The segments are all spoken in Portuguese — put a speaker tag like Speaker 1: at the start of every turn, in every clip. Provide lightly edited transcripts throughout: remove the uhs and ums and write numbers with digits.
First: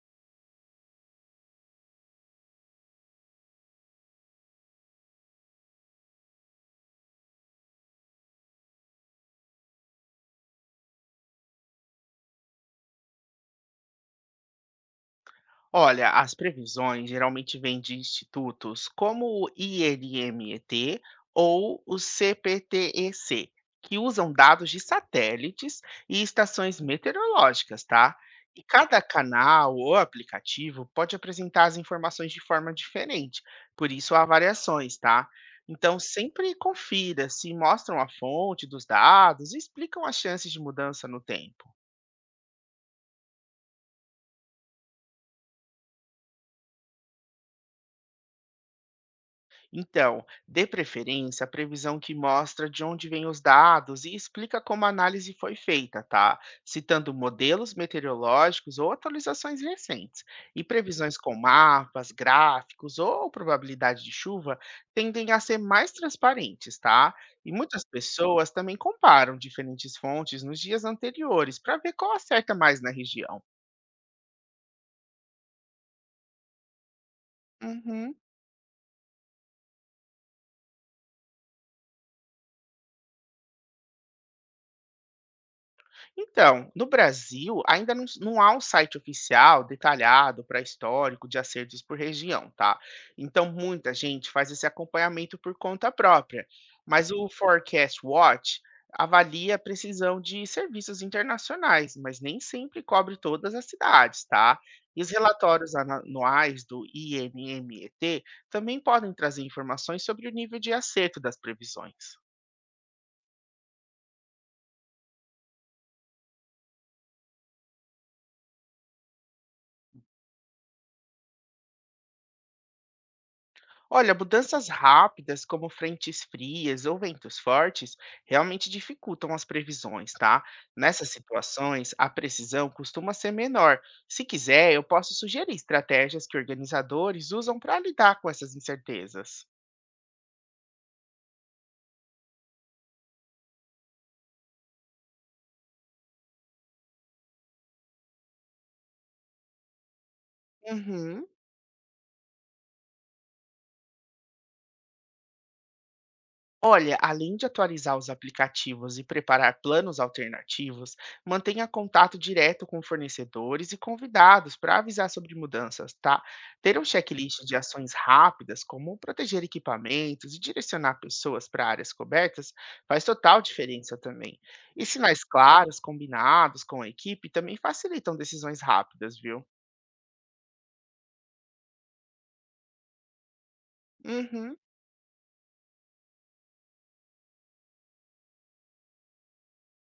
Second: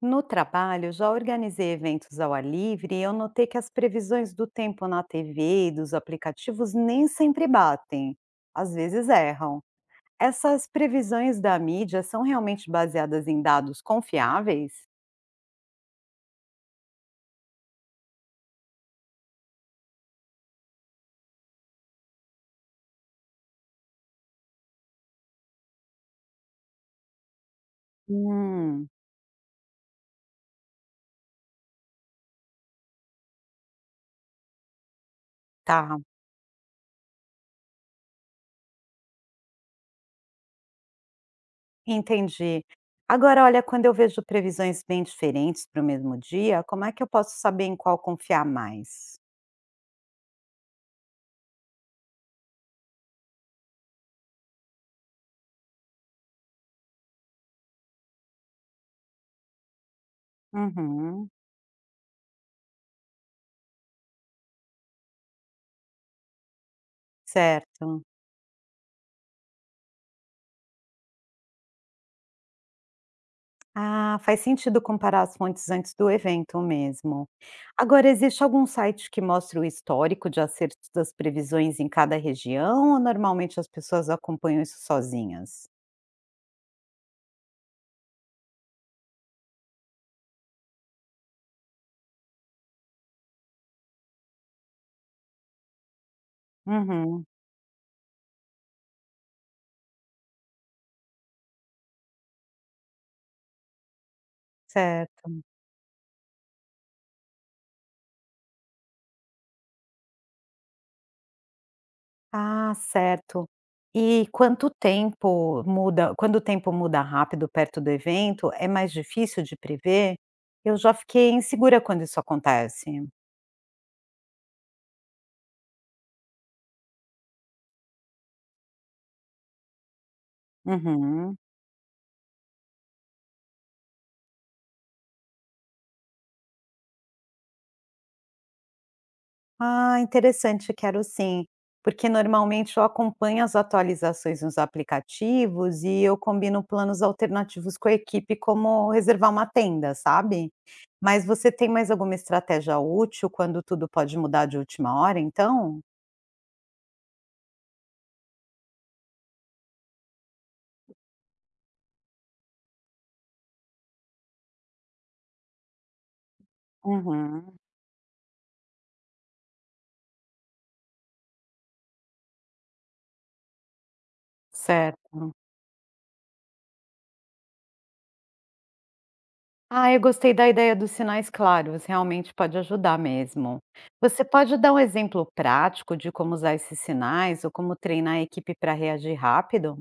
Speaker 1: No trabalho, já organizei eventos ao ar livre e eu notei que as previsões do tempo na TV e dos aplicativos nem sempre batem. Às vezes erram. Essas previsões da mídia são realmente baseadas em dados confiáveis?
Speaker 2: Olha, as previsões geralmente vêm de institutos como o INMET ou o CPTEC, que usam dados de satélites e estações meteorológicas, tá? E
Speaker 1: Hum,
Speaker 2: cada canal ou aplicativo pode apresentar as informações de forma diferente, por isso há variações, tá? Então,
Speaker 1: tá,
Speaker 2: sempre confira se mostram a fonte dos dados e explicam as chances de mudança no tempo.
Speaker 1: entendi. Agora, olha, quando eu vejo previsões bem diferentes para o mesmo dia, como é que eu posso saber em qual confiar mais?
Speaker 2: Então, dê preferência à previsão que mostra de onde vêm os dados e explica como a análise foi feita, tá? Citando modelos meteorológicos ou atualizações recentes. E previsões
Speaker 1: Uhum,
Speaker 2: com mapas, gráficos ou probabilidade de chuva tendem a ser mais transparentes, tá? E muitas
Speaker 1: certo.
Speaker 2: pessoas também comparam diferentes fontes nos dias anteriores para ver qual acerta mais na região.
Speaker 1: Ah, faz sentido comparar as fontes antes do evento mesmo. Agora,
Speaker 2: Uhum.
Speaker 1: existe algum site que mostra o histórico de acertos das previsões em cada região ou normalmente as pessoas acompanham isso sozinhas?
Speaker 2: Então, no Brasil, ainda não, não há um site oficial detalhado para histórico de acertos por região, tá? Então, muita gente faz esse acompanhamento por conta própria. Mas
Speaker 1: Uhum,
Speaker 2: o Forecast Watch avalia a precisão de serviços internacionais, mas nem sempre cobre todas as cidades, tá? E os
Speaker 1: certo.
Speaker 2: relatórios anuais do INMET também podem trazer informações sobre o nível de acerto das previsões.
Speaker 1: Ah, certo. E quanto tempo muda, quando o tempo muda rápido perto do evento, é mais difícil de prever? Eu já fiquei insegura quando isso acontece.
Speaker 2: Olha, mudanças rápidas, como frentes frias ou ventos fortes, realmente dificultam as previsões, tá? Nessas
Speaker 1: Uhum.
Speaker 2: situações, a precisão costuma ser menor. Se quiser, eu posso sugerir estratégias que organizadores usam para lidar com essas incertezas.
Speaker 1: Ah, interessante, quero sim. Porque normalmente eu acompanho as atualizações nos aplicativos e eu combino planos alternativos com a equipe, como reservar uma tenda, sabe? Mas
Speaker 2: Uhum.
Speaker 1: você tem mais alguma estratégia útil quando tudo pode mudar de última hora, então?
Speaker 2: Olha, além de atualizar os aplicativos e preparar planos alternativos, mantenha contato direto com fornecedores e convidados para avisar sobre mudanças, tá? Ter um checklist de
Speaker 1: Uhum,
Speaker 2: ações rápidas, como proteger equipamentos e direcionar pessoas para áreas cobertas, faz total diferença também. E
Speaker 1: certo.
Speaker 2: sinais claros, combinados com a equipe, também facilitam decisões rápidas, viu?
Speaker 1: Ah, eu gostei da ideia dos sinais claros, realmente pode ajudar mesmo. Você
Speaker 2: Uhum.
Speaker 1: pode dar um exemplo prático de como usar esses sinais ou como treinar a equipe para reagir rápido?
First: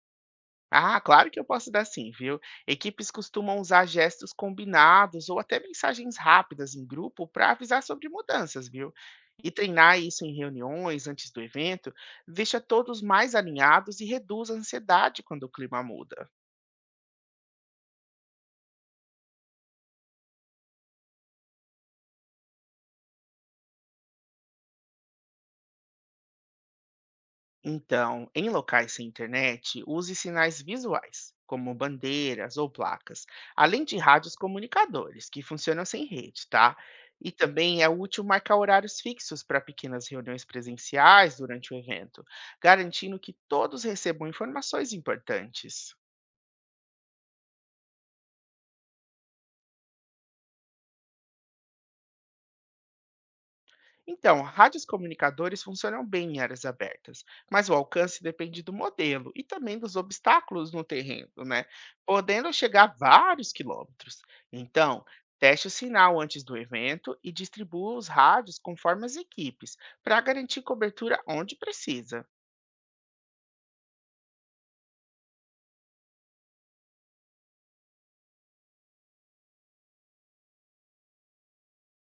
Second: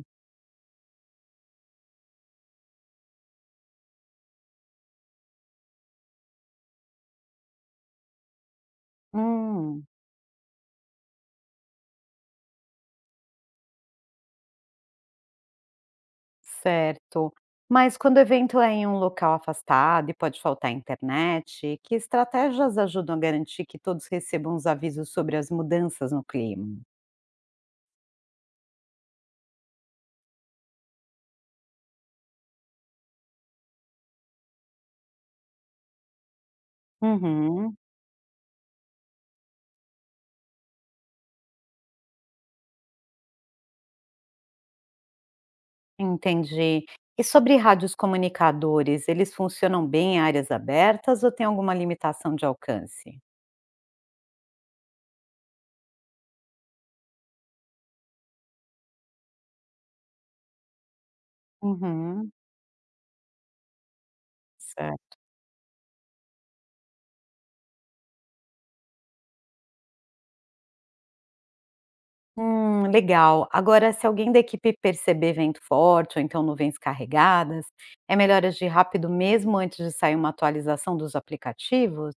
Speaker 2: Ah, claro que eu posso dar sim, viu? Equipes costumam usar gestos combinados ou até mensagens rápidas em grupo para avisar sobre mudanças, viu? E
Speaker 1: Hum.
Speaker 2: treinar isso em reuniões antes do evento deixa todos mais alinhados e reduz a ansiedade quando o clima muda.
Speaker 1: Certo. Mas quando o evento é em um local afastado e pode faltar internet, que estratégias ajudam a garantir que todos recebam os avisos sobre as mudanças no clima?
Speaker 2: Então, em locais sem internet, use sinais visuais, como bandeiras ou placas, além de rádios comunicadores, que funcionam sem rede, tá? E
Speaker 1: Uhum,
Speaker 2: também é útil marcar horários fixos para pequenas reuniões presenciais durante o evento, garantindo que todos recebam informações importantes.
Speaker 1: entendi. E sobre rádios comunicadores, eles funcionam bem em áreas abertas ou tem alguma limitação de alcance?
Speaker 2: Então, rádios comunicadores funcionam bem em áreas abertas, mas o alcance depende do modelo e também dos obstáculos no terreno, né?
Speaker 1: Uhum,
Speaker 2: Podendo chegar a vários quilômetros. Então,
Speaker 1: certo.
Speaker 2: teste o sinal antes do evento e distribua os rádios conforme as equipes, para garantir cobertura onde precisa.
Speaker 1: Legal. Agora, se alguém da equipe perceber vento forte ou então nuvens carregadas, é melhor agir rápido mesmo antes de sair uma atualização dos aplicativos?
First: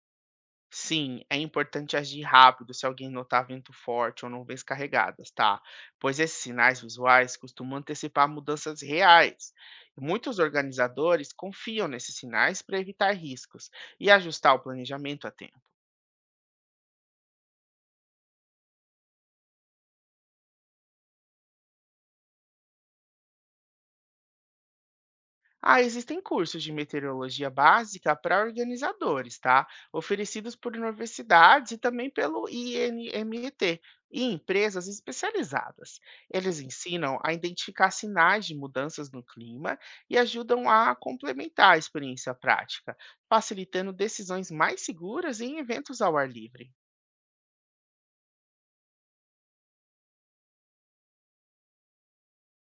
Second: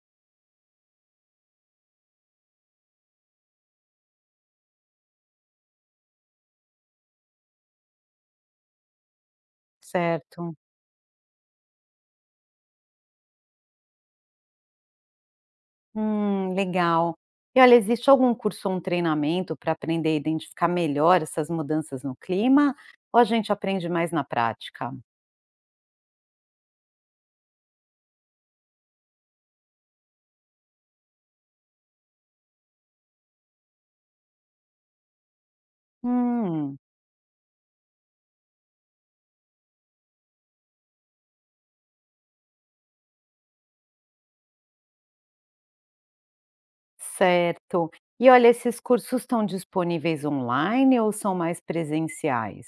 Speaker 2: Sim, é importante agir rápido se alguém notar vento forte ou nuvens carregadas, tá? Pois esses sinais visuais costumam antecipar mudanças reais. Muitos
Speaker 1: Certo.
Speaker 2: organizadores confiam nesses sinais para evitar riscos e ajustar o planejamento a tempo.
Speaker 1: Legal. E olha, existe algum curso ou um treinamento para aprender a identificar melhor essas mudanças no clima? Ou a gente aprende mais na prática?
Speaker 2: Ah, existem cursos de meteorologia básica para organizadores, tá? Oferecidos por universidades e também pelo INMET e T e empresas especializadas. Eles
Speaker 1: Hum,
Speaker 2: ensinam a identificar sinais de mudanças no clima e ajudam a complementar a experiência prática, facilitando decisões mais seguras em eventos ao ar livre.
Speaker 1: certo. E olha, esses cursos estão disponíveis online ou são mais presenciais?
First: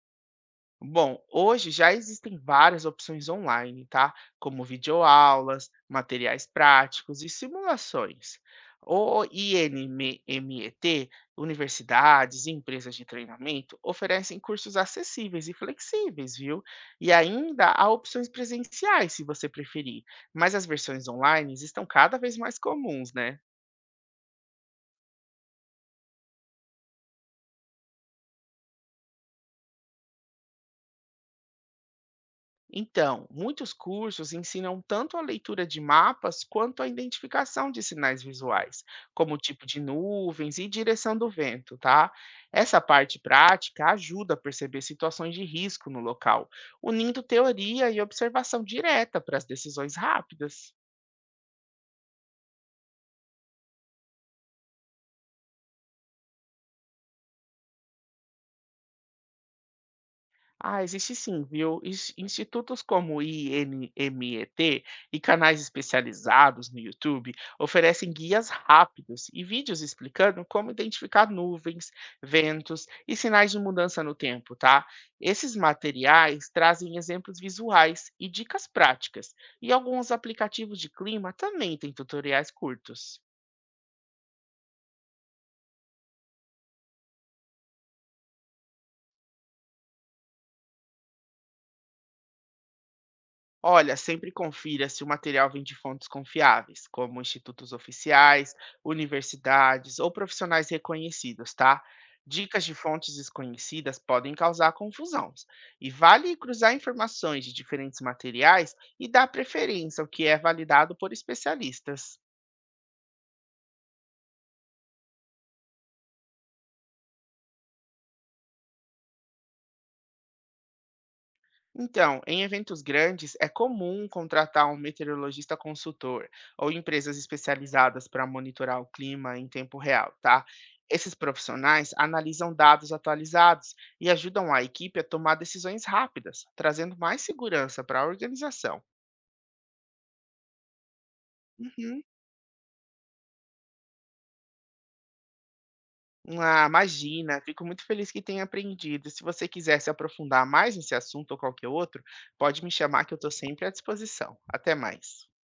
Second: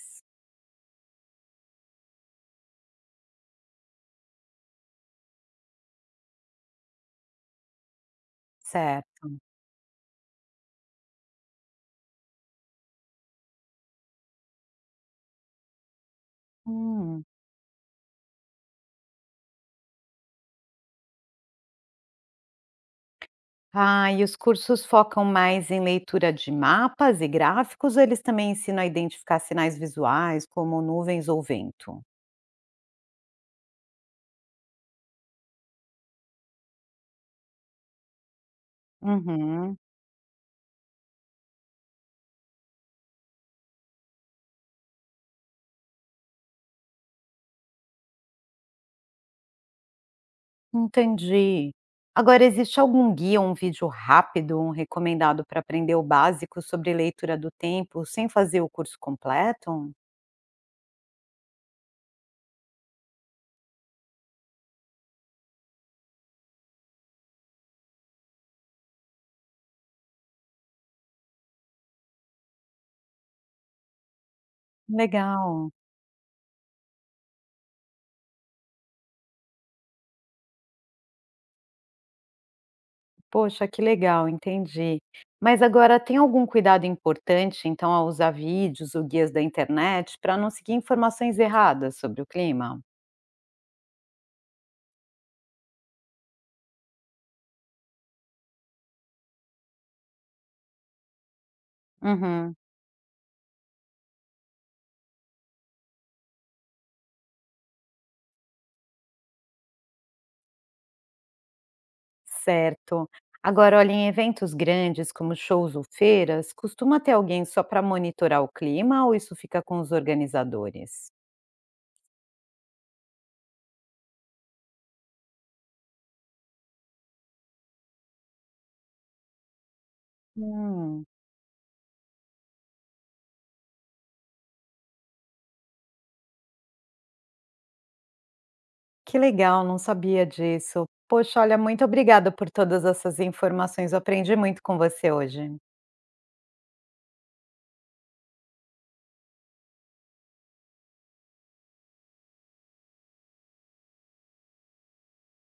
Speaker 2: Bom, hoje já existem várias opções online, tá? Como videoaulas, materiais práticos e simulações. O
Speaker 1: Certo.
Speaker 2: INMET, universidades e empresas de treinamento oferecem cursos acessíveis e flexíveis, viu? E
Speaker 1: Hum.
Speaker 2: ainda há opções presenciais, se você preferir, mas as versões online estão cada vez mais comuns, né?
Speaker 1: Ah, e os cursos focam mais em leitura de mapas e gráficos, ou eles também ensinam a identificar sinais visuais, como nuvens ou vento?
Speaker 2: Então, muitos cursos ensinam tanto a leitura de mapas quanto a identificação de sinais visuais, como o tipo
Speaker 1: Uhum,
Speaker 2: de nuvens e direção do vento, tá? Essa parte prática ajuda a perceber situações de risco no local, unindo teoria e observação direta para as decisões rápidas.
Speaker 1: entendi. Agora, existe algum guia, um vídeo rápido, um recomendado para aprender o básico sobre leitura do tempo sem fazer o curso completo?
Speaker 2: Ah, existe sim, viu? Institutos como o INMET e canais especializados no YouTube oferecem guias rápidos e vídeos explicando como identificar nuvens, ventos e sinais de mudança no tempo, tá? Esses
Speaker 1: Legal.
Speaker 2: materiais trazem exemplos visuais e dicas práticas, e alguns aplicativos de clima também têm tutoriais curtos.
Speaker 1: Poxa, que legal, entendi. Mas agora tem algum cuidado importante, então, ao usar vídeos ou guias da internet para não seguir informações erradas sobre o clima?
Speaker 2: Olha, sempre confira se o material vem de fontes confiáveis, como institutos oficiais, universidades ou profissionais reconhecidos, tá?
Speaker 1: Uhum,
Speaker 2: Dicas de fontes desconhecidas podem causar confusão. E vale cruzar informações de diferentes materiais e dar preferência ao que é validado por especialistas.
Speaker 1: certo. Agora, olha, em eventos grandes, como shows ou feiras, costuma ter alguém só para monitorar o clima ou isso fica com os organizadores?
Speaker 2: Então, em eventos grandes, é comum contratar um meteorologista consultor ou empresas especializadas para monitorar o clima em tempo real, tá?
Speaker 1: Hum,
Speaker 2: Esses profissionais analisam dados atualizados e ajudam a equipe a tomar decisões rápidas, trazendo mais segurança para a organização.
Speaker 1: que legal, não sabia disso. Poxa, olha, muito
Speaker 2: Uhum.
Speaker 1: obrigada por todas essas informações. Eu aprendi muito com você hoje.
Speaker 2: Ah, imagina, fico muito feliz que tenha aprendido. Se você quiser se aprofundar mais nesse assunto ou qualquer outro, pode me chamar que eu estou sempre à disposição. Até mais.